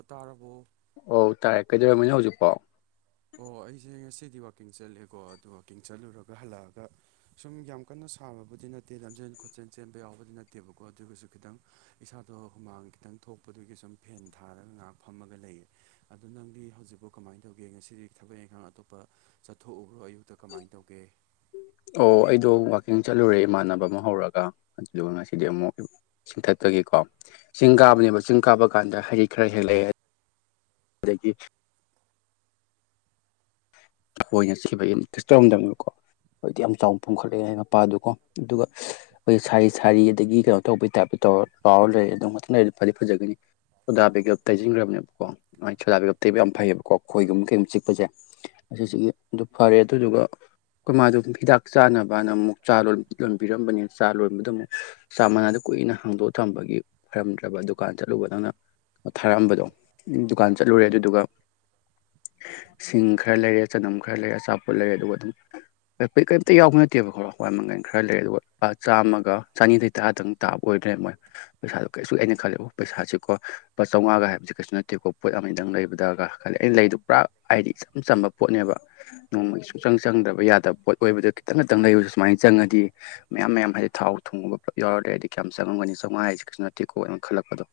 ꯎꯇꯥꯥꯔꯕꯣ ꯑꯣꯧ ꯇꯥꯔꯦ ꯀꯩꯗꯧꯔꯝꯔꯕꯅꯤ ꯍꯧꯖꯤꯛꯐꯥꯎ ꯑꯣ ꯑꯩꯁꯦ ꯉꯁꯤꯗꯤ ꯋꯥꯛꯀꯤꯡ ꯆꯠꯂꯦꯀꯣ ꯑꯗꯣ ꯋꯥꯛꯀꯤꯡ ꯆꯠꯂꯨꯔꯒ ꯍꯜꯂꯛꯑꯒ ꯁꯨꯝ ꯌꯥꯝ ꯀꯟꯅ ꯁꯥꯕꯕꯨꯗꯤ ꯅꯠꯇꯦ ꯂꯝꯖꯦꯟ ꯈꯣꯠꯆꯦꯜ ꯆꯦꯟꯕ ꯌꯥꯎꯕꯗꯤ ꯅꯠꯇꯦꯕꯀꯣ ꯑꯗꯨꯒꯁꯨ ꯈꯤꯇꯪ ꯏꯁꯥꯗꯣ ꯍꯨꯃꯥꯡ ꯈꯤꯇꯪ ꯊꯣꯛꯄꯗꯨꯒꯤ ꯁꯨꯝ ꯐꯦꯟ ꯊꯥꯔꯒ ꯉꯥꯏꯍꯥꯛ ꯐꯝꯃꯒ ꯂꯩꯌꯦ ꯑꯗꯣ ꯅꯪꯗꯤ ꯍꯧꯖꯤꯛꯐꯥꯎ ꯀꯃꯥꯏꯅ ꯇꯧꯒꯦ ꯉꯁꯤ ꯁꯤꯗꯤ ꯊꯕꯛ ꯏꯪꯈꯥꯡ ꯑꯇꯣꯞꯄ ꯆꯠꯊꯣꯛꯎꯕ꯭ꯔꯣ ꯑꯌꯨꯛꯇ ꯀꯃꯥꯏꯅ ꯇꯧꯒꯦ ꯑꯣ ꯑꯩꯗꯣ ꯋꯥꯛꯀꯤꯡ ꯆꯠꯂꯨꯔꯦ ꯏꯃꯥꯟꯅꯕ ꯑꯃ ꯍꯧꯔꯒ ꯑꯗꯨꯗꯨꯒ ꯉꯁꯤꯗꯤ ꯑꯃꯨꯛ ꯆꯤꯡꯊꯠꯄꯒꯤꯀꯣ ꯆꯤꯡ ꯀꯥꯕꯅꯦꯕ ꯆꯤꯡ ꯀꯥꯕ ꯀꯥꯟꯗ ꯍꯗꯤꯛ ꯈꯔ ꯍꯦꯛ ꯂꯩ ꯑꯗꯒꯤ ꯑꯩꯈꯣꯏꯅ ꯁꯤꯕ ꯏꯁ ꯇꯧꯝꯗꯗꯝꯅꯦꯕꯀꯣ ꯍꯗꯤ ꯌꯥꯝ ꯆꯥꯎꯅ ꯄꯨꯝꯝꯈꯠꯂꯛꯑꯦ ꯍꯥꯏ ꯃꯄꯥꯗꯀꯣ ꯑꯗꯨꯒ ꯑꯩꯈꯣꯏ ꯁꯥꯔꯤ ꯁꯥꯔꯤ ꯑꯗꯒꯤ ꯀꯩꯅꯣ ꯇꯧꯕꯒꯤ ꯇꯥꯏꯞꯇ ꯇꯧꯔ ꯂꯥꯎꯔ ꯂꯩꯔ ꯑꯗꯨꯝ ꯃꯊꯪꯔ ꯐꯗꯤ ꯐꯖꯒꯅꯤ ꯆꯨꯗꯥ ꯕꯦꯒꯞ ꯇꯩꯟꯈꯕꯅꯦꯕꯀꯣ ꯃꯥꯏ ꯆꯨꯗꯥ ꯕꯦꯒꯞ ꯇꯩꯕ ꯌꯥꯝ ꯐꯩꯌꯦꯕꯀꯣꯣꯏꯒꯨꯝ ꯀꯩꯒꯨꯝ ꯆꯤꯛꯁꯦ ꯑꯁꯤꯁꯤꯒꯤ ꯑꯗꯨ ꯐꯔꯦ ꯑꯗꯨꯗꯨꯒ ꯑꯩꯈꯣꯏ ꯃꯥꯗꯨ ꯍꯤꯗꯥꯛ ꯆꯥꯅꯕꯅ ꯑꯃꯨꯛ ꯆꯥ ꯂꯣꯟꯕꯤꯔꯝꯕꯅꯤ ꯆꯥ ꯂꯣꯟꯕꯗ ꯑꯃꯨꯛ ꯆꯥ ꯃꯅꯥꯗ ꯀꯨꯏꯅ ꯍꯥꯡꯗꯣꯛꯑ ꯊꯝꯕꯒꯤ ꯐꯔꯝꯗ꯭ꯔꯕ ꯗꯨꯀꯥꯟ ꯆꯠꯂꯨꯕ ꯅꯪꯅ ꯊꯥꯔꯛꯑꯝꯕꯗꯣ ꯗꯨꯀꯥꯟ ꯆꯠꯂꯨꯔꯦ ꯑꯗꯨꯗꯨꯒ ꯁꯤꯡ ꯈꯔ ꯂꯩꯔꯦ ꯆꯅꯝ ꯈꯔ ꯂꯩꯔ ꯑꯆꯥꯄꯣꯠ ꯂꯩꯔ ꯑꯗꯨꯒ ꯑꯗꯨꯝ ꯀ ꯀꯩꯝꯇ ꯌꯥꯎꯕ ꯅꯠꯇꯦꯕ ꯈꯔꯣ ꯍꯋꯥꯏ ꯃꯃꯪꯟ ꯈꯔ ꯂꯩ ꯑꯗꯨꯒ ꯂꯨꯄꯥ ꯆꯥꯝꯃꯒ ꯆꯅꯤꯗ ꯇꯔꯥꯗꯪ ꯇꯥꯕ ꯑꯣꯏꯗ꯭ꯔꯦ ꯃꯣꯏ ꯄꯩꯁꯥꯗꯣ ꯀꯩꯁꯨ ꯀꯏꯦꯅ ꯈꯜꯂꯦꯕ ꯄꯩꯁꯥꯁꯤꯀꯣ ꯂꯨꯄꯥ ꯆꯝꯉꯥꯒ ꯍꯥꯏꯕꯕꯁꯤ ꯀꯩꯁꯨ ꯅꯠꯇꯦꯀꯣ ꯄꯣꯠ ꯑꯃꯗꯪ ꯂꯩꯕꯗꯒ ꯈꯂꯦ ꯑꯩꯅ ꯂꯩꯗꯨ ꯄꯨꯔꯥ ꯍꯥꯏꯗꯤ ꯏꯆꯝ ꯆꯝꯕ ꯄꯣꯠꯅꯦꯕ ꯅꯣꯡꯃꯒꯤ ꯁꯨꯡꯆꯪ ꯆꯪꯗ꯭ꯔꯕ ꯌꯥꯗꯕ ꯄꯣꯠ ꯑꯣꯏꯕꯗ ꯈꯤꯇꯪ ꯇꯪ ꯂꯩꯁꯨ ꯁꯨꯃꯥꯏꯅ ꯆꯪꯉꯗꯤ ꯃꯌꯥꯝ ꯃꯌꯥꯝ ꯍꯥꯏꯗꯤ ꯊꯥꯎ ꯊꯣꯡꯉꯕꯒ ꯄꯨꯂꯞ ꯌꯥꯎꯔ꯭ꯔꯦ ꯍꯥꯏꯗꯤ ꯀꯌꯥꯝ ꯆꯪꯉꯝꯒ ꯆꯃꯉ ꯍꯥꯏꯁꯤꯦ ꯀꯁꯨ ꯇꯦꯀꯣꯅ ꯈꯜꯂꯛꯄꯗꯣ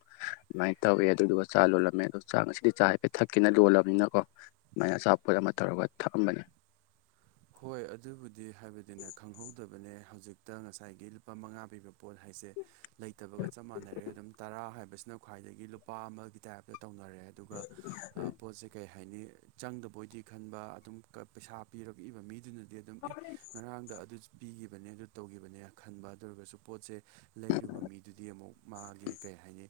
ꯑꯗꯨꯃꯥꯏꯅ ꯇꯧꯋꯦ ꯑꯗꯨꯗꯨꯒ ꯆꯥ ꯂꯣꯜꯂꯝꯃꯦ ꯑꯣ ꯆꯥꯛ ꯉꯁꯤꯗꯤ ꯆꯥ ꯍꯥꯏꯐꯦꯠ ꯊꯛꯀꯦꯅ ꯂꯣꯜꯂꯕꯅꯤꯅꯀꯣ ꯑꯗꯨꯃꯥꯏꯅ ꯆꯥ ꯄꯣꯠ ꯑꯃ ꯇꯧꯔꯒ ꯊꯛꯑꯝꯕꯅꯤ ꯍꯣꯏ ꯑꯗꯨꯕꯨꯗꯤ ꯍꯥꯏꯕꯗꯤꯅꯦ ꯈꯪꯍꯧꯗꯕꯅꯦ ꯍꯧꯖꯤꯛꯇ ꯉꯁꯥꯏꯒꯤ ꯂꯨꯄꯥ ꯃꯉꯥ ꯄꯤꯕ ꯄꯣꯠ ꯍꯥꯏꯁꯦ ꯂꯩꯇꯕꯒ ꯆꯞ ꯃꯥꯟꯅꯔꯦ ꯑꯗꯨꯝ ꯇꯔꯥ ꯍꯥꯏꯕꯁꯤꯅ ꯈ꯭ꯋꯥꯏꯗꯒꯤ ꯂꯨꯄꯥ ꯑꯃꯒꯤ ꯇꯥꯏꯞꯇ ꯇꯧꯅꯔꯦ ꯑꯗꯨꯒ ꯄꯣꯠꯁꯦ ꯀꯩ ꯀꯩ ꯍꯥꯏꯅꯤ ꯆꯪꯗꯕꯣꯏꯗꯤ ꯈꯟꯕ ꯑꯗꯨꯝ ꯄꯩꯁꯥ ꯄꯤꯔꯛꯏꯕ ꯃꯤꯗꯨꯅꯗꯤ ꯑꯗꯨꯝ ꯑꯦ ꯉꯔꯥꯡꯗ ꯑꯗꯨ ꯄꯤꯈꯤꯕꯅꯦ ꯑꯗꯨ ꯇꯧꯈꯤꯕꯅꯦꯅ ꯈꯟꯕ ꯑꯗꯨ ꯑꯣꯏꯔꯒꯁꯨ ꯄꯣꯠꯁꯦ ꯂꯩꯔꯨꯕ ꯃꯤꯗꯨꯗꯤ ꯑꯃꯨꯛ ꯃꯥꯒꯤ ꯀꯩ ꯍꯥꯏꯅꯤ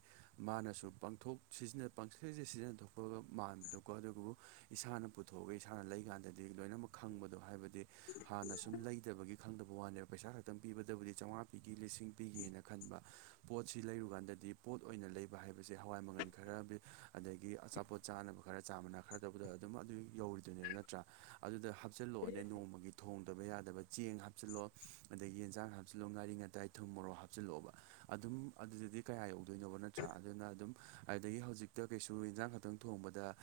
ꯃꯥꯅꯁꯨ ꯄꯥꯡꯊꯣꯛ ꯁꯤꯖꯤꯟꯅ ꯄꯪꯊꯛꯁꯦ ꯁꯤꯖꯤꯟꯅꯊꯣꯛꯄꯒ ꯃꯥꯟꯕꯗꯀꯣ ꯑꯗꯨꯕꯨ ꯏꯁꯥꯅ ꯄꯨꯊꯣꯛꯑꯒ ꯏꯁꯥꯅ ꯂꯩꯀꯥꯟꯗꯗꯤ ꯂꯣꯏꯅꯃꯛ ꯈꯪꯕꯗꯣ ꯍꯥꯏꯕꯗꯤ ꯍꯥꯟꯅ ꯁꯨꯝ ꯂꯩꯇꯕꯒꯤ ꯈꯪꯗꯕ ꯋꯥꯅꯦꯕ ꯄꯩꯁꯥ ꯈꯛꯇꯪ ꯄꯤꯕꯗꯕꯨꯗꯤ ꯆꯥꯝꯃꯉꯥ ꯄꯤꯒꯦ ꯂꯤꯁꯤꯡ ꯄꯤꯒꯦꯅ ꯈꯟꯕ ꯄꯣꯠꯁꯤ ꯂꯩꯔꯨꯀꯥꯟꯗꯗꯤ ꯄꯣꯠ ꯑꯣꯏꯅ ꯂꯩꯕ ꯍꯥꯏꯕꯁꯦ ꯍꯋꯥꯏ ꯃꯪꯒꯜ ꯈꯔ ꯑꯗꯒꯤ ꯑꯆꯥꯄꯣꯠ ꯆꯥꯅꯕ ꯈꯔ ꯆꯥ ꯃꯅꯥ ꯈꯔ ꯇꯧꯕꯗ ꯑꯗꯨꯝ ꯑꯗꯨ ꯌꯧꯔꯤꯗꯣꯏꯅꯦꯕ ꯅꯠꯇ꯭ꯔꯥ ꯑꯗꯨꯗ ꯄꯤꯤꯁꯜꯂꯛꯑꯣꯅꯦ ꯅꯣꯡꯃꯒꯤ ꯊꯣꯡꯗꯕ ꯌꯥꯗꯕ ꯆꯦꯡ ꯍꯥꯞꯆꯤꯜꯂꯣ ꯑꯗꯒꯤ ꯌꯦꯟꯖꯥꯡ ꯍꯥꯞꯆꯤꯜꯂꯣ ꯉꯥꯔꯤ ꯉꯥꯇꯥꯏ ꯊꯨꯝ ꯃꯣꯔꯣꯛ ꯍꯥꯞꯆꯤꯜꯂꯛꯑꯣꯕ ꯑꯗꯨꯝ ꯑꯗꯨꯗꯗꯤ ꯀꯌꯥ ꯌꯧꯗꯣꯏꯅꯣꯕ ꯅꯠꯇ꯭ꯔꯥ ꯑꯗꯨꯅ ꯑꯗꯨꯝ ꯑꯗꯒꯤ ꯍꯧꯖꯤꯛꯇ ꯀꯩꯁꯨ ꯏꯟꯖꯥꯡ ꯈꯛꯇꯪ ꯊꯣꯡꯕꯗ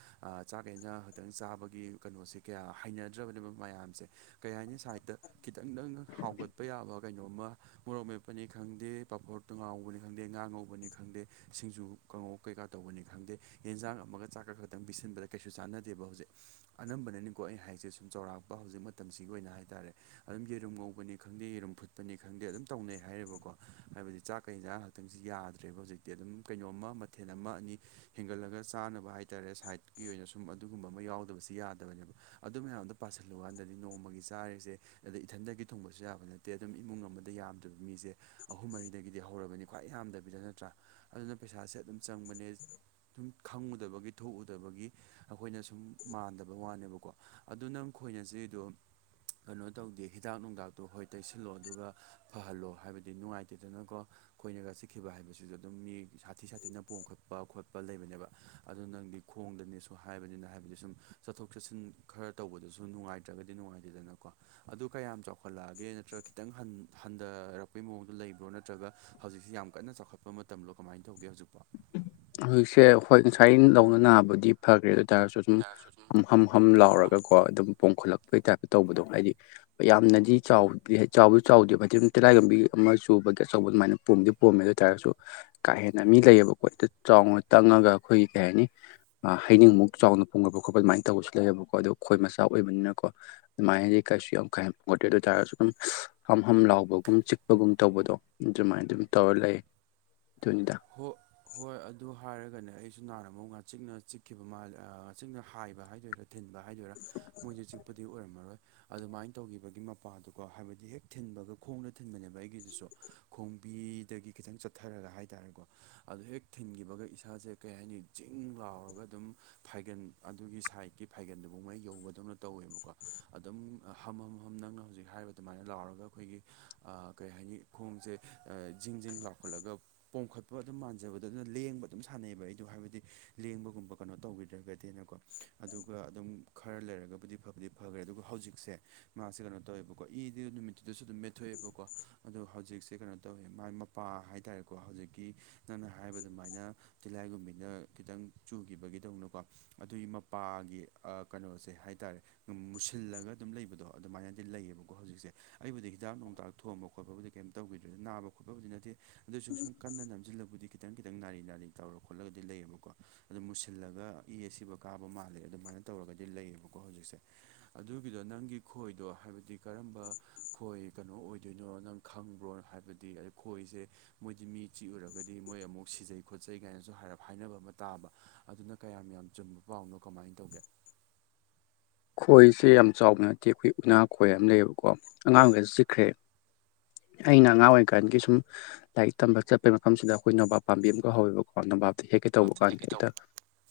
ꯆꯥꯛꯈꯩꯩꯅ ꯇꯪ ꯆꯥꯕꯒꯤ ꯀꯩꯅꯣꯁꯦ ꯀꯌꯥ ꯍꯩꯅꯗ꯭ꯔꯕꯅꯦꯕ ꯃꯌꯥꯝꯁꯦ ꯀꯩ ꯍꯥꯏꯅꯤ ꯁꯥꯏꯠꯇ ꯈꯤꯇꯪꯗꯪ ꯍꯥꯎꯒꯠꯄ ꯌꯥꯕ ꯀꯩꯅꯣꯝꯃ ꯃꯣꯔꯣꯛ ꯃꯦꯞꯄꯅꯤ ꯈꯪꯗꯦ ꯄꯥꯄꯣꯔ ꯇꯣ ꯉꯥꯎꯕꯅꯤ ꯈꯪꯗꯦ ꯉꯥ ꯉꯧꯕꯅꯤ ꯈꯪꯗꯦ ꯁꯤꯡꯖꯨ ꯀꯉꯣ ꯀꯩꯀꯥ ꯇꯧꯕꯅꯤ ꯈꯪꯗꯦ ꯌꯦꯟꯖꯥꯡ ꯑꯃꯒ ꯆꯥꯛꯀ ꯈꯛꯇꯪ ꯄꯤꯁꯤꯟꯕꯗ ꯀꯩꯁꯨ ꯆꯥꯟꯅꯗꯦꯕ ꯍꯧꯖꯤꯛ ꯑꯅꯝꯕꯅꯅꯤꯀꯣ ꯑꯩꯅ ꯍꯥꯏꯁꯦ ꯁꯨꯝ ꯆꯥꯎꯔꯥꯛꯄ ꯍꯧꯖꯤꯛ ꯃꯇꯝꯁꯤꯒꯤ ꯑꯣꯏꯅ ꯍꯥꯏꯇꯥꯔꯦ ꯑꯗꯨꯝ ꯌꯦꯔꯨꯝ ꯉꯧꯕꯅꯤ ꯈꯪꯗꯦ ꯌꯦꯔꯨꯝ ꯐꯨꯠꯄꯅꯤ ꯈꯪꯗꯦ ꯑꯗꯨꯝ ꯇꯧꯅꯩ ꯍꯥꯏꯔꯤꯕꯀꯣ ꯍꯥꯏꯕꯗꯤ ꯆꯥꯛꯀ ꯍꯦꯟꯖꯥꯡ ꯈꯤꯇꯪꯁꯤ ꯌꯥꯗ꯭ꯔꯦꯕ ꯍꯧꯖꯤꯛꯇꯤ ꯑꯗꯨꯝ ꯀꯩꯅꯣꯝꯃ ꯃꯊꯦꯜ ꯑꯃ ꯑꯅꯤ ꯍꯦꯟꯒꯠꯂꯒ ꯆꯥꯅꯕ ꯍꯥꯏ ꯔꯦ ꯁꯥꯏꯠꯀꯤ ꯑꯣꯏꯅ ꯁꯨꯝ ꯑꯗꯨꯒꯨꯝꯕ ꯑꯃ ꯌꯥꯎꯗꯕꯁꯤ ꯌꯥꯗꯕꯅꯦꯕ ꯑꯗꯨ ꯃꯌꯥꯝꯗꯨ ꯄꯥꯁꯜꯂꯨꯀꯥꯟꯗꯗꯤ ꯅꯣꯡꯃꯒꯤ ꯆꯥꯔꯤꯁꯦ ꯑꯗ ꯏꯊꯟꯗꯒꯤ ꯊꯣꯡꯕꯁꯨ ꯌꯥꯕ ꯅꯠꯇꯦ ꯑꯗꯨꯝ ꯏꯃꯨꯡ ꯑꯃꯗ ꯌꯥꯝꯗꯔꯕꯗ ꯃꯤꯁꯦ ꯑꯍꯨꯝ ꯃꯔꯤꯗꯒꯤꯗꯤ ꯍꯧꯔꯕꯅꯤ ꯈ꯭ꯋꯥꯏ ꯌꯥꯝꯗꯕꯤꯗ ꯅꯠꯇ꯭ꯔꯥ ꯑꯗꯨꯅ ꯄꯩꯁꯥꯁꯦ ꯑꯗꯨꯝ ꯆꯪꯕꯅꯦ ꯁꯨꯝ ꯈꯪꯉꯨꯗꯕꯒꯤ ꯊꯣꯛꯎꯗꯕꯒꯤ ꯑꯩꯈꯣꯏꯅ ꯁꯨꯝ ꯃꯥꯟꯗꯕ ꯋꯥꯅꯦꯕꯀꯣ ꯑꯗꯨ ꯅꯪ ꯈꯣꯏꯅ ꯆꯤꯡꯢꯗꯣ ꯀꯩꯅꯣ ꯇꯧꯗꯦ ꯍꯤꯗꯥꯛ ꯅꯨꯡꯗꯥꯛꯇꯣ ꯍꯣꯏ ꯇꯩꯁꯤꯜꯂꯣ ꯑꯗꯨꯒ ꯐꯍꯜꯂꯣ ꯍꯥꯏꯕꯗꯤ ꯅꯨꯡꯉꯥꯏꯇꯦꯗꯅꯀꯣ ꯑꯩꯣꯏꯅꯒ ꯆꯠꯈꯤꯕ ꯍꯥꯏꯕꯁꯤꯁꯨ ꯑꯗꯨꯝ ꯃꯤ ꯁꯥꯊꯤ ꯁꯥꯊꯤꯅ ꯄꯣꯝ ꯈꯠꯄ ꯈꯣꯠꯄ ꯂꯩꯕꯅꯦꯕ ꯑꯗꯨ ꯅꯪꯗꯤ ꯈꯣꯡꯗꯅꯦ ꯁ ꯍꯥꯏꯕꯅꯤꯅ ꯍꯥꯏꯕꯗꯤ ꯁꯨꯝ ꯆꯠꯊꯣꯛ ꯆꯠꯁꯤꯟ ꯈꯔ ꯇꯧꯕꯗꯁꯨ ꯑꯗꯨ ꯅꯨꯡꯉꯥꯏꯇ꯭ꯔꯒꯗꯤ ꯅꯨꯡꯉꯥꯏꯇꯦꯗꯅꯀꯣ ꯑꯗꯨ ꯀꯌꯥꯝ ꯆꯥꯎꯈꯠꯂꯛꯑꯒꯦ ꯅꯠꯇ꯭ꯔꯒ ꯈꯤꯇꯪ ꯍꯟ ꯍꯟꯊꯔꯛꯄꯩ ꯃꯑꯣꯡꯗꯣ ꯂꯩꯕ꯭ꯔꯣ ꯅꯠꯇ꯭ꯔꯒ ꯍꯧꯖꯤꯛꯁꯤ ꯌꯥꯝ ꯀꯟꯅ ꯆꯥꯎꯈꯠꯄ ꯃꯇꯝ꯭ꯔꯣ ꯀꯃꯥꯏꯅ ꯇꯧꯒꯦ ꯍꯧꯖꯤꯛꯐꯣ ꯍꯧꯖꯤꯛꯁꯦ ꯍꯣꯏ ꯉꯁꯥꯏ ꯂꯧꯅ ꯅꯥꯕꯗꯤ ꯐꯈ꯭ꯔꯦ ꯑꯗꯨ ꯑꯣꯏꯇꯥꯔꯒꯁꯨ ꯇꯥꯔꯁꯨ ꯑꯗꯨꯝ ꯁꯨꯝ ꯍꯝ ꯍꯝ ꯂꯥꯎꯔꯒ ꯀꯣ ꯑꯗꯨꯝ ꯄꯣꯝꯈꯠꯂꯛꯄꯒꯤ ꯇꯥꯏꯞꯇ ꯇꯧꯕꯗꯣ ꯍꯥꯏꯗꯤ ꯌꯥꯝꯅꯗꯤ ꯆꯥꯎ ꯆꯥꯎꯕꯁꯨ ꯆꯥꯎꯗꯦꯕ ꯍꯥꯏꯗꯤ ꯑꯗꯨ ꯇꯤꯔꯥꯏꯒ ꯂꯝꯝꯕꯤ ꯑꯃ ꯆꯨꯕꯒꯤ ꯑꯆꯧꯕ ꯑꯗꯨꯃꯥꯏꯅ ꯄꯣꯝꯗꯤ ꯄꯣꯝꯃꯦ ꯑꯗꯨ ꯑꯣꯏꯇꯥꯥꯔꯒꯁꯨ ꯀꯥ ꯍꯦꯟꯅ ꯃꯤ ꯂꯩꯌꯦꯕ ꯀꯣꯏꯇ ꯆꯥꯎꯅ ꯇꯪꯉꯒ ꯑꯩꯈꯣꯏꯒꯤ ꯀꯩ ꯍꯥꯏꯅꯤ ꯍꯩꯅꯤꯡꯃꯨꯛ ꯆꯥꯎꯅ ꯐꯣꯡꯒꯠꯄ ꯈꯣꯠꯄ ꯑꯗꯨꯃꯥꯏꯅ ꯇꯧꯕꯁꯨ ꯂꯩꯌꯦꯕꯀꯣ ꯑ ꯈꯣꯏ ꯃꯆꯥ ꯑꯣꯏꯕꯅꯤꯅꯀꯣ ꯃꯥꯏꯗꯤ ꯀꯥꯏꯁꯤꯁꯨ ꯌꯥꯝ [unintelligible] ꯑꯗꯨꯝ ꯍꯝ ꯍꯝ ꯂꯥꯎꯕꯒꯨꯝ ꯆꯤꯛꯄꯒꯨꯝ ꯇꯧꯕꯗꯣ ꯑꯗꯨꯃꯥꯏꯅ ꯑꯗꯨꯝ ꯇꯧꯔ ꯂꯩꯌꯦ ꯍ ꯍꯣꯏ ꯑꯗꯨ ꯍꯥꯏꯔꯒꯅꯦ ꯑꯩ ꯨ ꯅꯥꯔꯕ ꯃ ꯉ ꯆꯤꯛꯅ ꯆꯤꯛꯈꯤꯕ ꯃꯥ ꯆꯤꯛꯅ ꯍꯥꯏꯕ ꯍꯥꯏꯗꯣꯏꯔꯥ ꯊꯤꯟꯕ ꯍꯥꯏꯗꯣꯏꯔꯥ ꯃꯣꯏꯁꯦ ꯆꯤꯛꯄꯗꯤ ꯑꯣꯏꯔꯝꯃꯔꯣꯏ ꯑꯗꯨꯃꯥꯏꯅ ꯇꯧꯒꯤꯕꯒꯤ ꯃꯄꯥꯗꯨꯀꯣ ꯍꯥꯏꯕꯗꯤ ꯍꯦꯛ ꯊꯤꯟꯕꯒ ꯈꯣꯡꯗ ꯊꯤꯟꯕꯅꯦꯕ ꯑꯩꯒꯤꯗꯨꯁꯨ ꯈꯣꯝꯕꯤꯗꯒꯤ ꯈꯤꯇꯪ ꯆꯠ ꯊꯔꯒ ꯍꯥꯏꯇꯥꯔꯦꯀꯣ ꯑꯗ ꯍꯦꯛ ꯊꯤꯟꯈꯤꯕꯒ ꯏꯁꯥꯁꯦ ꯀꯩ ꯍꯥꯏꯅꯤ ꯆꯤꯡ ꯂꯥꯎꯔꯒ ꯑꯗꯨꯝ ꯐꯥꯏꯒꯟ ꯑꯗꯨꯒꯤ ꯁꯥꯏꯠꯀꯤ ꯐꯥꯏꯒꯟꯗꯨꯐꯥꯎꯉꯩ ꯌꯧꯕꯗꯧꯅ ꯇꯧꯋꯦꯕꯀꯣ ꯑꯗꯨꯝ ꯍꯝ ꯍꯝ ꯅꯪꯅ ꯍꯧꯖꯤꯛ ꯍꯥꯏꯔꯤꯕ ꯑꯗꯨꯃꯥꯏꯅ ꯂꯥꯎꯔꯒ ꯑꯩꯈꯣꯏꯒꯤ ꯀꯩ ꯍꯥꯏꯅꯤ ꯈꯣꯡꯖꯦ ꯖꯤꯡ ꯖꯤꯡ ꯂꯥꯎꯈꯠꯂꯒ ꯄꯣꯝꯈꯠꯄ ꯑꯗꯨꯝ ꯃꯥꯟꯖꯕꯗꯣ ꯑꯗꯨꯅ ꯂꯦꯡꯕ ꯑꯗꯨꯝ ꯁꯥꯟꯅꯩꯕ ꯑꯩꯗꯣ ꯍꯥꯏꯕꯗꯤ ꯂꯦꯡꯕꯒꯨꯝꯕ ꯀꯩꯅꯣ ꯇꯧꯕꯤꯗ꯭ꯔꯒꯗꯤꯅꯀꯣ ꯑꯗꯨꯒ ꯑꯗꯨꯝ ꯈꯔ ꯂꯩꯔꯒꯕꯨꯗꯤ ꯐꯕꯨꯗꯤ ꯐꯒ꯭ꯔꯦ ꯑꯗꯨꯒ ꯍꯧꯖꯤꯛꯁꯦ ꯃꯥꯁꯦ ꯀꯩꯅꯣ ꯇꯧꯋꯦꯕ ꯀꯣ ꯏꯖꯦ ꯅꯨꯃꯤꯠꯇꯨꯗꯁꯨ ꯑꯗꯨꯝ ꯃꯦꯠꯊꯣꯛꯑꯦꯕꯀꯣ ꯑꯗꯣ ꯍꯧꯖꯤꯛꯁꯦ ꯀꯩꯅꯣ ꯇꯧꯋꯦ ꯃꯥꯥꯢ [inaudible] ꯄꯥ ꯍꯥꯢꯇꯥꯔꯦꯀꯣ ꯍꯧꯖꯤꯛꯀꯤ ꯅꯪꯅ ꯍꯥꯢꯕ ꯑꯗꯨꯃꯥꯢꯅ ꯇꯤꯜꯂꯥꯢꯈꯣꯝꯕꯤꯅ ꯈꯤꯇꯪ ꯆꯨꯒꯤꯕꯒꯤꯗꯧꯅꯀꯣ ꯑꯗꯨꯒꯤ ꯃꯄꯥꯒꯤ ꯑꯥ ꯀꯩꯅꯣꯁꯦ ꯍꯥꯢꯇꯥꯔꯦ ꯃꯨꯁꯤꯜꯂꯒ ꯑꯗꯨꯝ ꯂꯩꯕꯗꯣ ꯑꯗꯨꯃꯥꯢꯅꯗꯤ ꯂꯩꯌꯦꯕꯀꯣ ꯍꯧꯖꯤꯛꯁꯦ ꯑꯩꯕꯨꯗꯤ ꯍꯤꯗꯥꯛ ꯅꯨꯡ ꯅꯨꯡꯇꯥꯛ ꯊꯣꯝꯕ ꯈꯣꯠꯄꯕꯨꯗꯤ ꯀꯩꯝ ꯇꯧꯒꯤꯗ꯭ꯔꯦ ꯅꯥꯕ ꯈꯣꯠꯄꯕꯨꯗꯤ ꯅꯠꯇꯦ ꯑꯗꯨꯑꯣꯢꯁꯨ ꯁꯨꯝ ꯀꯟꯅ ꯅꯝꯖꯤꯜꯂꯕꯨꯗꯤ ꯈꯤꯇꯪ ꯈꯤꯇꯪ ꯅꯥꯔꯤ ꯅꯥꯔꯤ ꯇꯧꯔ ꯈꯣꯠꯂꯒꯗꯤ ꯂꯩꯌꯦꯕꯀꯣ ꯑꯗꯨꯝ ꯃꯨꯁꯤꯜꯂꯒ ꯏ ꯑꯁꯤꯕ ꯀꯥꯕ ꯃꯥꯜꯂꯦ ꯑꯗꯨꯃꯥꯢꯅ ꯇꯧꯔꯒꯗꯤ ꯂꯩꯌꯦꯕꯀꯣ ꯍꯧꯖꯤꯛꯁꯦ ꯑꯗꯨꯒꯤꯗꯣ ꯅꯪꯒꯤ ꯈꯣꯏꯗꯣ ꯍꯥꯏꯕꯗꯤ ꯀꯔꯝꯕ ꯈꯣꯏ ꯀꯩꯅꯣ ꯑꯣꯏꯗꯣꯏꯅꯣ ꯅꯪ ꯈꯪꯕ꯭ꯔꯣꯅ ꯍꯥꯏꯕꯗꯤ ꯑꯗꯨꯗ ꯈꯣꯏꯁꯦ ꯃꯣꯏꯗꯤ ꯃꯤ ꯆꯤꯛꯎꯨꯔꯒꯗꯤ ꯃꯣꯏ ꯑꯃꯨꯛ ꯁꯤꯖꯩ ꯈꯣꯠꯆꯩ ꯀꯥꯏꯅꯁꯨ ꯍꯥꯏꯅꯕ ꯑꯃ ꯇꯥꯕ ꯑꯗꯨꯅ ꯀꯌꯥꯝ ꯌꯥꯝ ꯆꯨꯝꯕ ꯄꯥꯎꯅꯣ ꯀꯃꯥꯏꯅ ꯇꯧꯒꯦ ꯈꯣꯏꯁꯦ ꯌꯥꯝ ꯆꯥꯎꯕ ꯅꯠꯇꯦ ꯑꯩꯈꯣꯏ ꯎꯅꯥ ꯈꯣꯏ ꯑꯃ ꯂꯩꯌꯦꯕꯀꯣ ꯑꯉꯥꯡꯒꯁ ꯆꯤꯛꯈ꯭ꯔꯦ ꯑꯩꯅ ꯑꯉꯥꯡ ꯑꯣꯏꯔꯤꯀꯥꯟꯒꯤ ꯁꯨꯝ ꯂꯥꯏꯔꯤꯛ ꯇꯝꯕ ꯆꯠꯄꯩ ꯃꯐꯝꯁꯤꯗ ꯑꯩꯈꯣꯏ ꯅꯣꯕꯥ ꯄꯥꯝꯕꯤ ꯑꯃꯛ ꯍꯧꯋꯦꯕ ꯅꯣꯕꯥꯞꯇꯤ ꯍꯦꯛꯀꯦ ꯇꯧꯕ ꯍꯥꯞꯇꯤ ꯀꯥꯟꯗ ꯍꯦꯛꯀꯦ ꯍꯦꯛꯇ ꯇꯧꯕ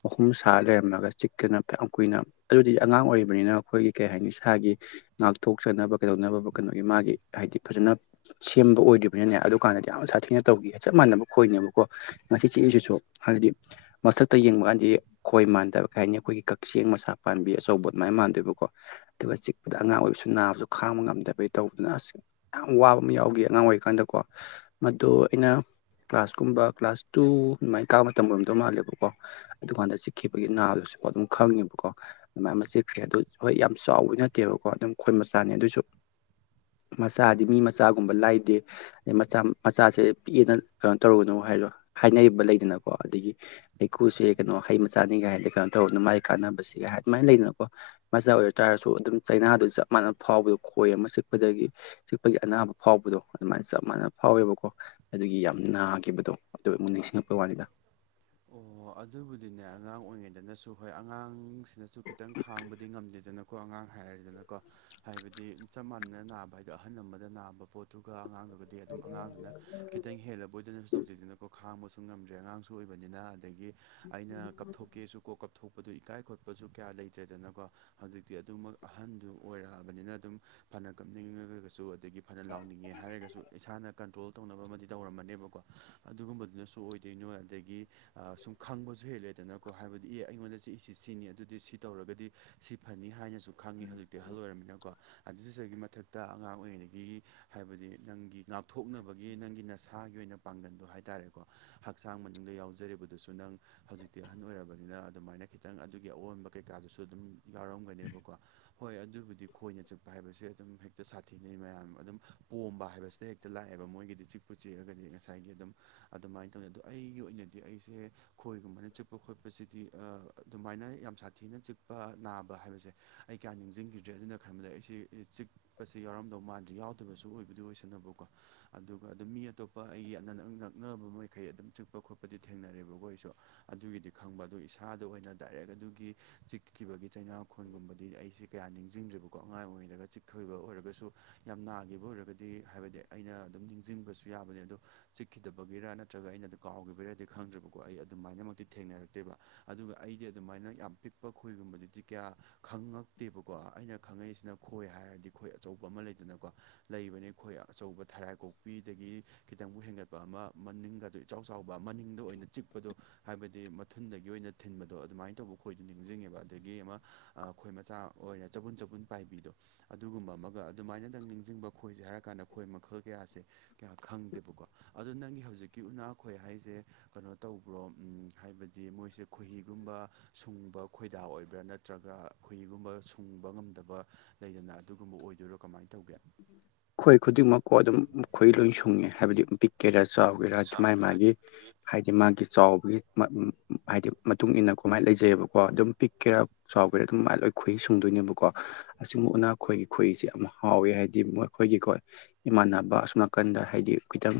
ꯑꯍꯨꯝ ꯁꯥ ꯂꯩꯔꯝꯂꯒ ꯆꯤꯛꯀꯅꯌꯥꯝ ꯀꯨꯏꯅ ꯑꯗꯨꯗꯤ ꯑꯉꯥꯡ ꯑꯣꯏꯔꯤꯕꯅꯤꯅ ꯑꯩꯈꯣꯏꯒꯤ ꯀꯩ ꯍꯥꯏꯅꯤ ꯏꯁꯥꯒꯤ ꯉꯥꯛꯊꯣꯛꯆꯅꯕ ꯀꯩꯗꯧꯅꯕ ꯀꯩꯅꯣꯒꯤ ꯃꯥꯒꯤ ꯍꯥꯢꯗꯤ ꯐꯖꯅ ꯁꯦꯝꯕ ꯑꯣꯢꯗ꯭ꯔꯤꯕꯅꯤꯅꯅꯦ ꯑꯗꯨꯀꯥꯟꯗꯗꯤ ꯀꯌꯥꯝ ꯁꯥꯊꯤꯅ ꯇꯧꯒꯤꯌꯦ ꯆꯞ ꯃꯥꯟꯅꯕ ꯈꯣꯢꯅꯦꯕꯀꯣ ꯉꯁꯤ ꯆꯤꯛꯏꯁꯤꯁꯨ ꯍꯥꯢꯕꯗꯤ ꯃꯊꯛꯇ ꯌꯦꯡꯕ ꯀꯥꯟꯗꯗꯤ ꯈꯣꯢ ꯃꯥꯟꯗꯕ ꯀꯩ ꯍꯥꯢꯅꯤ ꯑꯩꯈꯣꯢꯒꯤ ꯀꯛꯆꯦꯡ ꯃꯁꯥ ꯄꯥꯟꯕꯤ ꯑꯁ ꯇꯧꯕ ꯑꯗꯨꯃꯥꯢꯅ ꯃꯥꯟꯗꯦꯕꯀꯣ ꯑꯗꯨꯒ ꯆꯤꯛꯄꯗ ꯑꯉꯥꯡ ꯑꯣꯏꯕꯁꯨ ꯅꯥꯕꯁꯨ ꯈꯥꯡꯕ ꯉꯝꯗꯕꯩ ꯇꯧꯗꯅ ꯑꯥꯁ ꯌꯥꯝ ꯋꯥꯕ ꯑꯃ ꯌꯥꯎꯒꯤ ꯑꯉꯥꯡ ꯑꯣꯢꯔꯤꯀꯥꯟꯗ ꯀꯣ ꯃꯗꯨ ꯑꯩꯅ ꯀ꯭ꯂꯥꯁꯀꯨꯝꯕ ꯀ꯭ꯂꯥꯁ ꯇꯨ ꯑꯗꯨꯃꯥꯢ ꯀꯥꯕ ꯃꯇꯝ ꯑꯣꯢꯔꯝꯗꯧ ꯃꯥꯜꯂꯦꯕꯀꯣ꯫ ꯑꯗꯨꯀꯥꯟꯗ ꯆꯤꯛꯈꯤꯕꯒꯤ ꯅꯥꯕꯁꯨ ꯍꯧꯖꯤꯛꯐꯥꯎ ꯑꯗꯨꯝ ꯈꯪꯉꯤꯕꯀꯣ꯫ ꯃꯌꯥꯝꯃ ꯆꯤꯛꯈ꯭ꯔꯦ ꯑꯗꯨ ꯍꯣꯢ ꯌꯥꯝ ꯆꯥꯎꯕ ꯅꯠꯇꯦꯕꯀꯣ ꯑꯗꯨꯝ ꯈꯣꯢ ꯃꯆꯥꯅꯦ ꯑꯗꯨꯑꯣꯢꯁꯨ ꯃꯆꯥꯗꯤ ꯃꯤ ꯃꯆꯥꯒꯨꯝꯕ ꯂꯥꯢꯗꯦ ꯃꯆꯥ ꯃꯆꯥꯁꯦ ꯄꯤꯛꯑꯦꯅ ꯀꯩꯅꯣ ꯇꯧꯔꯨꯒꯅꯨ ꯍꯥꯢꯗꯣ ꯍꯥꯢꯅꯩꯕ ꯂꯩꯗꯅꯀꯣ ꯑꯗꯒꯤ ꯍꯩꯀꯨꯁꯦ ꯀꯩꯅꯣ ꯍꯩ ꯃꯆꯥꯅꯤꯒꯥꯢꯗ ꯀꯩꯅꯣ ꯇꯧꯔꯖꯅꯨ ꯃꯥꯒꯤ ꯀꯥꯟꯅꯕꯁꯤꯒ ꯍꯥꯢ ꯑꯗꯨꯃꯥꯢꯅ ꯂꯩꯗꯅꯀꯣ ꯃꯆꯥ ꯑꯣꯢꯔ ꯇꯥꯔꯁꯨ ꯑꯗꯨꯝ ꯆꯩꯅꯥꯗꯨ ꯆꯞ ꯃꯥꯟꯅ ꯐꯥꯎꯕꯗ ꯈꯣꯢ ꯑꯃ ꯆꯤꯛꯄꯗꯒꯤ ꯆꯤꯛꯄꯒꯤ ꯑꯅꯥꯕ ꯐꯥꯎꯕꯗꯣ ꯑꯗꯨꯃꯥꯢꯅ ꯆꯞ ꯃꯥꯟꯅ ꯐꯥꯎꯋꯦꯕꯀꯣ ꯑꯗꯨꯒꯤ ꯌꯥꯝ ꯅꯥꯒꯤꯕꯗꯣ ꯑꯗꯨ ꯑꯃꯨꯛ ꯅꯤꯡꯁꯤꯡꯉꯛꯄ ꯋꯥꯅꯤꯗ ꯑꯣ ꯑꯗꯨꯕꯨꯗꯤꯅꯦ ꯑꯉꯥꯡ ꯑꯣꯢꯔꯤꯉꯩꯗꯅꯁꯨ ꯍꯣꯢ ꯑꯉꯥꯡ ꯁꯤꯅꯁꯨ ꯈꯤꯇꯪ ꯈꯥꯡꯕꯗꯤ ꯉꯝꯗꯦꯗꯅꯀꯣ ꯑꯉꯥꯡ ꯍꯥꯢꯔꯦꯗꯅꯀꯣ ꯍꯥꯢꯕꯗꯤ ꯆꯞ ꯃꯥꯟꯅꯅ ꯅꯥꯕ ꯍꯥꯢꯗꯣ ꯑꯍꯟ ꯑꯃꯗ ꯅꯥꯕ ꯄꯣꯠꯇꯨꯒ ꯑꯉꯥꯡ ꯕꯨꯗꯤ ꯑꯗꯨꯝ ꯑꯉꯥꯡꯗꯨꯅ ꯈꯤꯇꯪ ꯍꯦꯜꯂꯕꯣꯢꯗꯅꯁꯨ ꯇꯧꯖꯩꯗꯅꯀꯣ ꯈꯥꯡꯕꯁꯨ ꯉꯝꯗ꯭ꯔꯦ ꯑꯉꯥꯡꯁꯨ ꯑꯣꯢ ꯑꯣꯢꯕꯅꯤꯅ ꯑꯗꯒꯤ ꯑꯩꯅ ꯀꯞꯊꯣꯛꯀꯦꯁꯨ ꯀꯣꯛ ꯀꯞꯊꯣꯛꯄꯗꯣ ꯏꯀꯥꯢ ꯈꯣꯠꯄꯁꯨ ꯀꯌꯥ ꯂꯩꯇ꯭ꯔꯦꯗꯅꯀꯣ ꯍꯧꯖꯤꯛꯇꯤ ꯑꯗꯨꯃꯛ ꯑꯍꯟꯗꯨ ꯑꯣꯢꯔꯛꯑꯕꯅꯤꯅ ꯑꯗꯨꯝ ꯐꯅ ꯀꯞꯅꯤꯡꯉꯒꯒꯁꯨ ꯑꯗꯒꯤ ꯐꯅ ꯂꯥꯎꯅꯤꯡꯉꯦ ꯍꯥꯢꯔꯒꯁꯨ ꯏꯁꯥꯅ ꯀꯟꯇ꯭ꯔꯣꯜ ꯇꯧꯅꯕ ꯑꯃꯗꯤ ꯇꯧꯔꯝꯃꯅꯦꯕꯀꯣ ꯑꯗꯨꯒꯨꯝꯕꯗꯨꯅꯁꯨ ꯑꯣꯢ ' [unintelligible] ' ꯑꯗꯒꯤ ꯑꯥ ꯁꯨꯝ ꯈꯪꯕꯁꯨ ꯍꯦꯜꯂꯦꯗꯅꯀꯣ ꯍꯥꯢꯕꯗꯤ ꯑꯦ ꯑꯩꯉꯣꯟꯗ ꯆꯤꯛꯏꯁꯤ ꯁꯤꯅꯤ ꯑꯗꯨꯗꯤ ꯁꯤ ꯇꯧꯔꯒꯗꯤ ꯁꯤ ꯐꯅꯤ ꯍꯥꯢꯅꯖꯨ ꯈꯪꯉꯤ ꯍꯧꯖꯤꯛꯇꯤ ꯑꯍꯜ ꯑꯣꯢꯔꯃꯤꯅꯀꯣ ꯑꯗꯨꯖꯨꯒꯤ ꯃꯊꯛꯇ ꯑꯉꯥꯡ ꯑꯣꯢꯔꯤꯉꯩꯗꯒꯤ ꯍꯥꯢꯕꯗꯤ ꯅꯪꯒꯤ ꯉꯥꯛꯊꯣꯛꯅꯕꯒꯤ ꯅꯪꯒꯤ ꯅꯁꯥꯒꯤ ꯑꯣꯢꯅ ꯄꯥꯡꯒꯟꯗꯣ ꯍꯥꯢꯇꯥꯔꯦꯀꯣ ꯍꯛꯆꯥꯡ ꯃꯅꯨꯡꯗ ꯌꯥꯎꯖꯔꯤꯕꯗꯨꯁꯨ ꯅꯪ ꯍꯧꯖꯤꯛꯇꯤ ꯑꯍꯟ ꯑꯣꯢꯔꯕꯅꯤꯅ ꯑꯗꯨꯃꯥꯢꯅ ꯈꯤꯇꯪ ꯑꯗꯨꯒꯤ ꯑꯑꯣꯟꯕ ꯀꯩꯀꯥꯗꯨꯁꯨ ꯑꯗꯨꯝ ꯌꯥꯎꯔꯝꯒꯅꯦꯕꯀꯣ꯫ ꯍꯣꯢ ꯑꯗꯨꯕꯨꯗꯤ ꯈꯣꯢꯅ ꯆꯤꯛꯄ ꯍꯥꯢꯕꯁꯦ ꯑꯗꯨꯝ ꯍꯦꯛꯇ ꯁꯥꯊꯤꯅꯩ ꯃꯌꯥꯝ ꯑꯗꯨꯝ ꯄꯣꯝꯕ ꯍꯥꯢꯕꯁꯦ ꯍꯦꯛ ꯇ ꯂꯥꯛꯑꯦꯕ ꯃꯣꯢꯒꯤꯗꯤ ꯆꯤꯛꯄꯨ ꯆꯤꯛꯑꯒꯗꯤ ꯉꯁꯥꯢꯒꯤ ꯑꯗꯨꯝ ꯑꯗꯨꯃꯥꯢꯅ ꯇꯧꯅ ꯑꯗꯣ ꯑꯩꯒꯤ ꯑꯣꯢꯅꯗꯤ ꯑꯩꯖꯦ ꯈꯣꯢꯒꯨꯝꯕꯅ ꯆꯤꯛꯄ ꯈꯣꯠꯄꯁꯤꯗꯤ ꯑꯥ ꯑꯗꯨꯃꯥꯢꯅ ꯌꯥꯝ ꯁꯥꯊꯤꯅ ꯆꯤꯛꯄ ꯅꯥꯕ ꯍꯥꯢꯕꯖꯦ ꯑꯩ ꯀꯌꯥ ꯅꯤꯡꯖꯤꯡꯒꯤꯗ꯭ꯔꯦ ꯑꯗꯨꯅ ꯈꯟꯕꯗ ꯑꯩꯁꯦ ꯆꯤꯛ ꯄꯁꯦ ꯌꯥꯎꯔꯝꯗꯧ ꯃꯥꯥꯟꯗ꯭ꯔꯤ ꯌꯥꯎꯗꯕꯁꯨ ꯑꯣꯢꯕꯨꯗꯤ ꯑꯣꯢꯁꯟꯅꯕꯀꯣ ꯑꯗꯨꯒ ꯑꯗꯨꯝ ꯃꯤ ꯑꯇꯣꯞꯄ ꯑꯩꯒꯤ ꯑꯅ ꯅꯛ ꯅꯛꯅꯕ ꯃꯈꯩ ꯑꯗꯨꯝ ꯆꯤꯛꯄ ꯈꯣꯠꯄ ꯗꯤ ꯊꯦꯡꯅꯔꯦꯕꯀꯣ ꯑꯩꯁꯨ ꯑꯗꯨꯒꯤꯗꯤ ꯈꯪꯕ ꯑꯗꯨ ꯏꯁꯥꯗ ꯑꯣꯏꯅ ꯗꯥꯏꯔꯦꯛ ꯑꯗꯨꯒꯤ ꯆꯤꯛꯈꯤꯕꯒꯤ ꯆꯩꯅꯥꯈꯣꯟꯜꯒꯨꯝꯕꯗꯤ ꯑꯩꯁꯦ ꯀꯌꯥ ꯅꯤꯡꯁꯤꯡꯗ꯭ꯦꯔꯤꯕꯀꯣ ꯑꯉꯥꯡ ꯑꯣꯏꯔꯤꯩꯔꯒ ꯆꯤꯛꯈꯕ ꯑꯣꯏꯔꯒꯁꯨ ꯌꯥꯝ ꯅꯥꯈꯤꯕ ꯑꯣꯏꯔꯒꯗꯤ ꯍꯥꯏꯕꯗꯤ ꯑꯩꯅ ꯑꯗꯨꯝ ꯅꯤꯡꯁꯤꯡꯕꯁꯨ ꯌꯥꯕꯅꯦ ꯑꯗꯣ ꯈꯤꯗꯕꯒꯤꯔꯥ ꯅꯠꯇ꯭ꯔꯒ ꯑꯩꯅ ꯑꯗꯨ ꯀꯥꯎꯈꯤꯕꯔꯥ ꯈꯪꯗ꯭ꯔꯕꯀꯣ ꯑꯩ ꯑꯗꯨꯃꯥꯏꯅꯃꯛꯇꯤ ꯊꯦꯡꯅꯔꯛꯇꯦꯕ ꯑꯗꯨꯒ ꯑꯩꯗꯤ ꯑꯗꯨꯃꯥꯏꯅ ꯌꯥꯝ ꯄꯤꯛꯄ ꯈꯣꯏꯒꯨꯝꯕꯗꯨꯗꯤ ꯀꯌꯥ ꯈꯪꯉꯛꯇꯦꯕꯀꯣ ꯑꯩꯅ ꯈꯪꯉꯛꯏꯁꯤꯅ ꯈꯣꯏ ꯍꯥꯏꯔꯗꯤ ꯈꯣꯏ ꯑꯆꯧꯕ ꯑꯃ ꯂꯩꯗꯅꯀꯣ ꯂꯩꯕꯅꯤ ꯑꯩꯈꯣꯏ ꯑꯆꯧꯕ ꯊꯔꯥꯏ ꯀꯣꯛꯄꯤꯗꯒꯤ ꯈꯤꯇꯪꯕꯨ ꯍꯦꯟꯒꯠꯄ ꯑꯃ ꯃꯅꯤꯡꯒꯗ ꯏꯆꯥꯎ ꯆꯥꯎꯕ ꯃꯅꯤꯡꯗ ꯑꯣꯢꯅ ꯆꯤꯛꯄꯗꯣ ꯍꯥꯢꯕꯗꯤ ꯃꯊꯨꯟꯗꯒꯤ ꯑꯣꯢꯅ ꯊꯤꯟꯕꯗꯣ ꯑꯗꯨꯃꯥꯢꯅ ꯇꯧꯕ ꯈꯣꯢꯗꯣ ꯅꯤꯡꯁꯤꯡꯉꯦꯕ ꯑꯗꯒꯤ ꯑꯃ ꯑꯥ ꯈꯣꯢ ꯃꯆꯥ ꯑꯣꯢꯅ ꯆꯕꯨꯟ ꯆꯕꯨꯟ ꯄꯥꯢꯕꯤꯗꯣ ꯑꯗꯨꯒꯨꯝꯕ ꯑꯃꯒ ꯑꯗꯨꯃꯥꯢꯅꯗꯪ ꯅꯤꯡꯁꯤꯡꯕ ꯈꯣꯢꯖꯦ ꯍꯥꯢꯔꯀꯥꯟꯗ ꯈꯣꯢ ꯃꯈꯜ ꯀꯌꯥꯁꯦ ꯀꯌꯥ ꯈꯪꯗꯦꯕꯀꯣ ꯑꯗꯣ ꯅꯪꯒꯤ ꯍꯧꯖꯤꯛꯀꯤ ꯎꯅꯥꯈꯣꯢ ꯍꯥ ꯍꯥꯢꯖꯦ ꯀꯩꯅꯣ ꯇꯧꯕ꯭ꯔꯣ ꯎꯝ ꯍꯥꯢꯕꯗꯤ ꯃꯣꯢꯖꯦ ꯈꯣꯢꯍꯤꯒꯨꯝꯕ ꯁꯨꯡꯕ ꯈꯣꯢꯗꯥ ꯑꯣꯢꯕ꯭ꯔꯥ ꯅꯠ ꯇ꯭ꯔꯒ ꯈꯍꯤꯒꯨꯝꯕ ꯁꯨꯡꯕ ꯉꯝꯗꯕ ꯂꯩꯗꯅ ꯑꯗꯨꯒꯨꯝꯕ ꯑꯣꯢꯗꯣꯢꯔꯣ ꯀꯃꯥꯢꯅ ꯇꯧꯒꯦ ꯈꯣꯢ ꯈꯨꯗꯤꯡꯃꯛꯀꯣ ꯑꯗꯨꯝ ꯈꯣꯢꯌꯤ ꯂꯣꯢ ꯁꯨꯡꯉꯦ ꯍꯥꯢꯕꯗꯤ ꯕꯤꯛ ꯀꯦꯔꯁꯥ ꯑꯣꯏꯒꯦꯔꯥ ꯃꯥꯥꯏ ꯃꯥꯒꯤ ꯆꯥꯎꯒꯦꯔꯥꯒꯤ ꯍꯥꯏ ꯍꯥꯏꯗꯤ ꯃꯥꯒꯤ ꯆꯥꯎꯕꯒꯤ ꯍꯥꯏꯗꯤ ꯃꯇꯨꯡ ꯏ ꯃꯇꯨꯡꯏꯟꯅ ꯀꯃꯥꯏꯅ ꯂꯩꯖꯩꯑꯕꯀꯣ ꯑꯗꯨꯝ ꯄꯤꯛꯀꯦꯔꯥ ꯆꯥꯎꯈꯔꯦ ꯑꯗꯨꯝꯃꯥꯏꯅ ꯂꯣꯏ ꯈꯣꯏꯏ ꯁꯨꯡꯗꯣꯏꯅꯦꯕꯀꯣ ꯑꯁꯤꯒꯨꯝꯅ ꯑꯩꯈꯣꯏꯒꯤ ꯈꯁꯤꯦ ꯌꯥꯝ ꯍꯥꯎꯋꯦ ꯍꯥꯏ ꯍꯥꯏꯗꯤ ꯃꯈꯣꯏꯒꯤꯀꯣ ꯏꯃꯥꯟꯅꯕ ꯑꯁꯨꯝ ꯅꯥꯀꯟꯗ ꯍꯥꯏꯗꯤ ꯈꯤꯇꯪ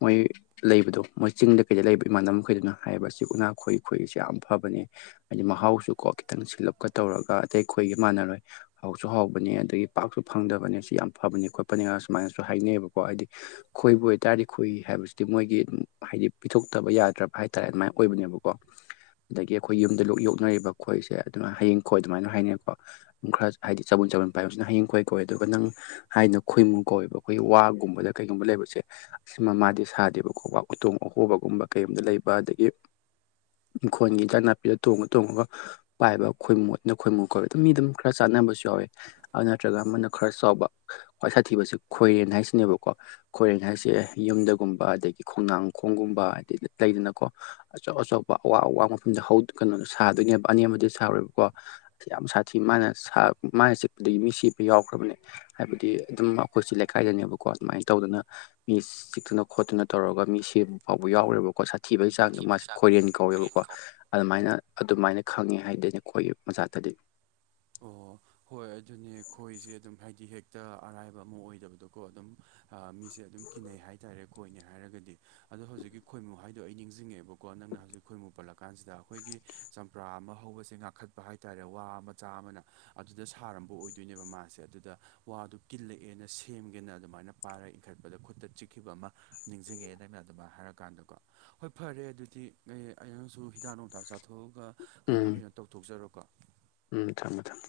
ꯃꯣꯏ ꯂꯩꯕꯗꯣ ꯃꯣꯏ ꯆꯤꯡꯗ ꯀꯩꯗ ꯂꯩꯕ ꯏꯃꯥꯟꯅꯕꯈꯩꯗꯨꯅ ꯍꯥꯏꯔꯤꯕ ꯑꯁꯤ ꯎꯅꯥꯈꯣꯏꯈꯣꯏꯁꯤ ꯌꯥꯝ ꯐꯕꯅꯦ ꯍꯥꯏꯗꯤ ꯃꯍꯥꯎꯁꯨ ꯀꯣ ꯈꯤꯇꯪ ꯁꯤꯜꯂꯞꯀ ꯇꯧꯔꯒ ꯑꯇꯩ ꯑꯩꯈꯣꯏꯒ ꯃꯥꯟꯅꯔꯣꯏ ꯍꯥꯎꯁꯨ ꯍꯥꯎꯕꯅꯦ ꯑꯗꯒꯤ ꯄꯥꯛꯁꯨ ꯐꯪꯗꯕꯅꯦ ꯁꯤ ꯌꯥꯝ ꯐꯕꯅꯤ ꯈꯣꯠꯄꯅꯤꯅ ꯁꯨꯃꯥꯏꯅꯁꯨ ꯍꯥꯏꯅꯩꯌꯦꯕꯀꯣ ꯍꯥꯏꯗꯤ ꯈꯣꯏꯕꯨ ꯑꯣꯏꯇꯥꯔꯗꯤ ꯈꯣꯏ ꯍꯥꯏꯕꯁꯤꯗꯤ ꯃꯣꯏꯒꯤ ꯍꯥꯏꯗꯤ ꯄꯤꯊꯣꯛꯇꯕ ꯌꯥꯗ꯭ꯔꯕ ꯍꯥꯏꯇꯥꯔꯦ ꯑꯗꯨꯃꯥꯏꯅ ꯑꯣꯏꯕꯅꯦꯕꯀꯣ ꯑꯗꯒꯤ ꯑꯩꯈꯣꯏ ꯌꯨꯝꯗ ꯂ ꯌꯣꯛꯅꯔꯤꯕ ꯈꯣꯏꯁꯦ ꯑꯗꯨꯃꯥꯏꯅ ꯍꯌꯦꯡ ꯈꯣꯏ ꯑꯗꯨꯃꯥꯏꯅ ꯍꯥꯏꯅꯩꯀꯣ ꯈꯔ ꯍꯥꯏꯗꯤ ꯆꯥꯕꯣꯟ ꯆꯥꯕꯟ ꯄꯥꯏꯕꯖꯤꯅ ꯍꯌꯤꯡ ꯈꯣꯏ ꯀꯣꯋꯦ ꯑꯗꯨꯒ ꯅꯪ ꯍꯥꯏꯅ ꯈꯣꯏꯃꯨ ꯀꯧꯋꯦꯕ ꯑꯩꯈꯣꯏꯒꯤ ꯋꯥꯒꯨꯝꯕꯗ ꯀꯩꯒꯨꯝꯕ ꯂꯩꯕꯁꯦ ꯁꯤꯃ ꯃꯥꯗꯤ ꯁꯥꯗꯦꯕ ꯈꯣꯠꯄ ꯎꯇꯣꯡ ꯑꯍꯣꯕꯒꯨꯝꯕ ꯀꯩꯒꯨꯝꯕꯗ ꯂꯩꯕ ꯑꯗꯒꯤ ꯏꯪꯈꯣꯟꯒꯤ ꯏꯟꯖꯥꯡ ꯅꯥꯄꯤꯗ ꯇꯣꯡꯉ ꯇꯣꯡꯉꯒ ꯄꯥꯏꯕ ꯈꯣꯏꯃꯣꯠꯅ ꯈꯣꯏꯃꯨ ꯀꯧꯋꯦ ꯑꯗꯨ ꯃꯤ ꯑꯗꯨꯝ ꯈꯔ ꯆꯥꯟꯅꯕꯁꯨ ꯌꯥꯎꯋꯦ ꯑꯗꯨ ꯅꯠꯇ꯭ꯔꯒ ꯑꯃꯅ ꯈꯔ ꯆꯥꯎꯕ ꯈ꯭ꯋꯥꯏ ꯁꯥꯊꯤꯕꯁꯤ ꯈꯣꯏꯔꯦꯟ ꯍꯥꯏꯁꯤꯅꯦꯕꯀꯣ ꯈꯣꯔꯦꯟ ꯍꯥꯏꯁꯦ ꯑꯦ ꯌꯨꯝꯗꯒꯨꯝꯕ ꯑꯗꯒꯤ ꯈꯣꯡꯅꯥꯡꯈꯣꯡꯒꯨꯝꯕ ꯑꯗꯩ ꯂꯩꯗꯅꯀꯣ ꯑꯆꯧ ꯑꯆꯧꯕ ꯑꯋꯥ -ꯑꯋꯥꯡ ꯃꯐꯝꯗ ꯍꯧꯗꯣ- ꯀꯩꯅꯣꯅꯦ ꯁꯥꯗꯣꯏꯅꯦꯕ ꯑꯅꯦꯝꯕꯗ ꯁꯥꯔꯣꯏꯕꯀꯣ ꯌꯥꯝ ꯁꯥꯊꯤ ꯃꯥꯅ ꯁꯥ ꯃꯥꯅ ꯆꯤꯛꯄꯗꯒꯤ ꯃꯤ ꯁꯤꯕ ꯌꯥꯎꯈ꯭ꯔꯕꯅꯦ ꯍꯥꯏꯕꯗꯤ ꯑꯗꯨꯝ ꯑꯩꯈꯣꯏꯁꯤ ꯂꯩꯀꯥꯏꯗꯅꯦꯕꯀꯣ ꯑꯗꯨꯃꯥꯏꯅ ꯇꯧꯗꯅ ꯃꯤ ꯆꯤꯛꯇꯅ ꯈꯣꯠꯇꯨꯅ ꯇꯧꯔꯒ ꯃꯤ ꯁꯤꯕ ꯐꯥꯎꯕ ꯌꯥꯎꯈꯒ꯭ꯔꯦꯕꯀꯣ ꯁꯥꯊꯤꯕꯩ ꯆ ꯑꯩꯍꯥꯛꯅ ꯊꯤꯕꯒꯤ ꯃꯥꯁꯦ ꯆꯥꯡꯗꯣ ꯈꯣꯔꯦꯟ ꯕ꯭ꯔꯦꯟ ꯀꯧꯋꯦꯕꯀꯣ ꯀꯥꯎ ꯑꯗꯨꯃꯥꯏꯅ ꯑꯗꯨꯃꯥꯏꯅ ꯈꯪꯉꯦ ꯍꯥꯏꯗꯤꯅꯦ ꯈꯣꯏꯒꯤ ꯃꯆꯥꯛꯇꯗꯤ ꯑꯣ ꯍꯣꯏ ꯑꯗꯨꯅꯦ ꯈꯣꯏꯖꯦ ꯑꯗꯨꯝ ꯍꯥꯏꯗꯤ ꯍꯦꯛꯇ ꯑꯔꯥꯏꯕ ꯑꯃ ꯑꯣꯏꯗꯕꯗꯣꯀꯣ ꯑꯗꯨꯝ ꯑꯥ ꯃꯤꯁꯦ ꯑꯗꯨꯝ ꯀꯤꯅꯩ ꯍꯥꯏꯇꯥꯔꯦ ꯀꯣ ꯈꯣꯏꯅꯦ ꯍꯥꯏꯔꯒꯗꯤ ꯑꯗꯣ ꯍꯧꯖꯤꯛꯀꯤ ꯈꯣꯏꯃꯨ ꯍꯥꯏꯗꯣ ꯑꯩ ꯅꯤꯡꯖꯤꯡꯉꯛꯑꯦꯕꯀꯣ ꯅꯪꯅ ꯍꯧꯖꯤꯛ ꯈꯣꯏꯃꯨ ꯄꯜꯂꯀꯥꯟꯖꯤꯗ ꯈꯣꯏꯒꯤ ꯆꯝꯄ꯭ꯔꯥ ꯑꯃ ꯍꯧꯕꯁꯦ ꯉꯥꯛꯈꯠꯄ ꯍꯥꯏꯇꯥꯔꯦ ꯋꯥ ꯃꯆꯥ ꯑꯃꯅ ꯑꯗꯨꯗ ꯁꯥꯔꯝꯕ ꯑꯣꯏꯗꯣꯏꯅꯦꯕ ꯃꯥꯁꯦ ꯑꯗꯨꯗ ꯋꯥꯗꯨ ꯀꯤꯜꯂꯛꯑꯦꯅ ꯁꯦꯝꯒꯦꯅ ꯑꯗꯨꯃꯥꯏꯅ ꯄꯥꯏꯔ ꯏꯟꯈꯠꯄꯗ ꯈꯨꯠꯇ ꯆꯤꯛꯈꯤꯕ ꯑꯃ ꯅꯤꯡꯁꯤꯡꯉꯛꯑꯦ ꯅꯪꯅ ꯑꯗꯨꯃꯥꯏ ꯍꯥꯏꯔꯀꯥꯟꯗꯀꯣ ꯍꯣꯏ ꯐꯔꯦ ꯑꯗꯨꯗꯤ ꯉꯩ -ꯑꯩꯁꯨ ꯍꯤꯗꯥꯛ ꯅꯨꯡꯊꯥꯛ ꯆꯥꯊꯣꯛꯑꯒ ꯀꯩꯅꯣ ꯎꯝ ꯀꯩꯅꯣ ꯇꯧꯊꯣꯛꯆꯔꯣꯀꯣ ꯎꯝ ꯊꯝꯃꯣ ꯊꯝꯃꯣ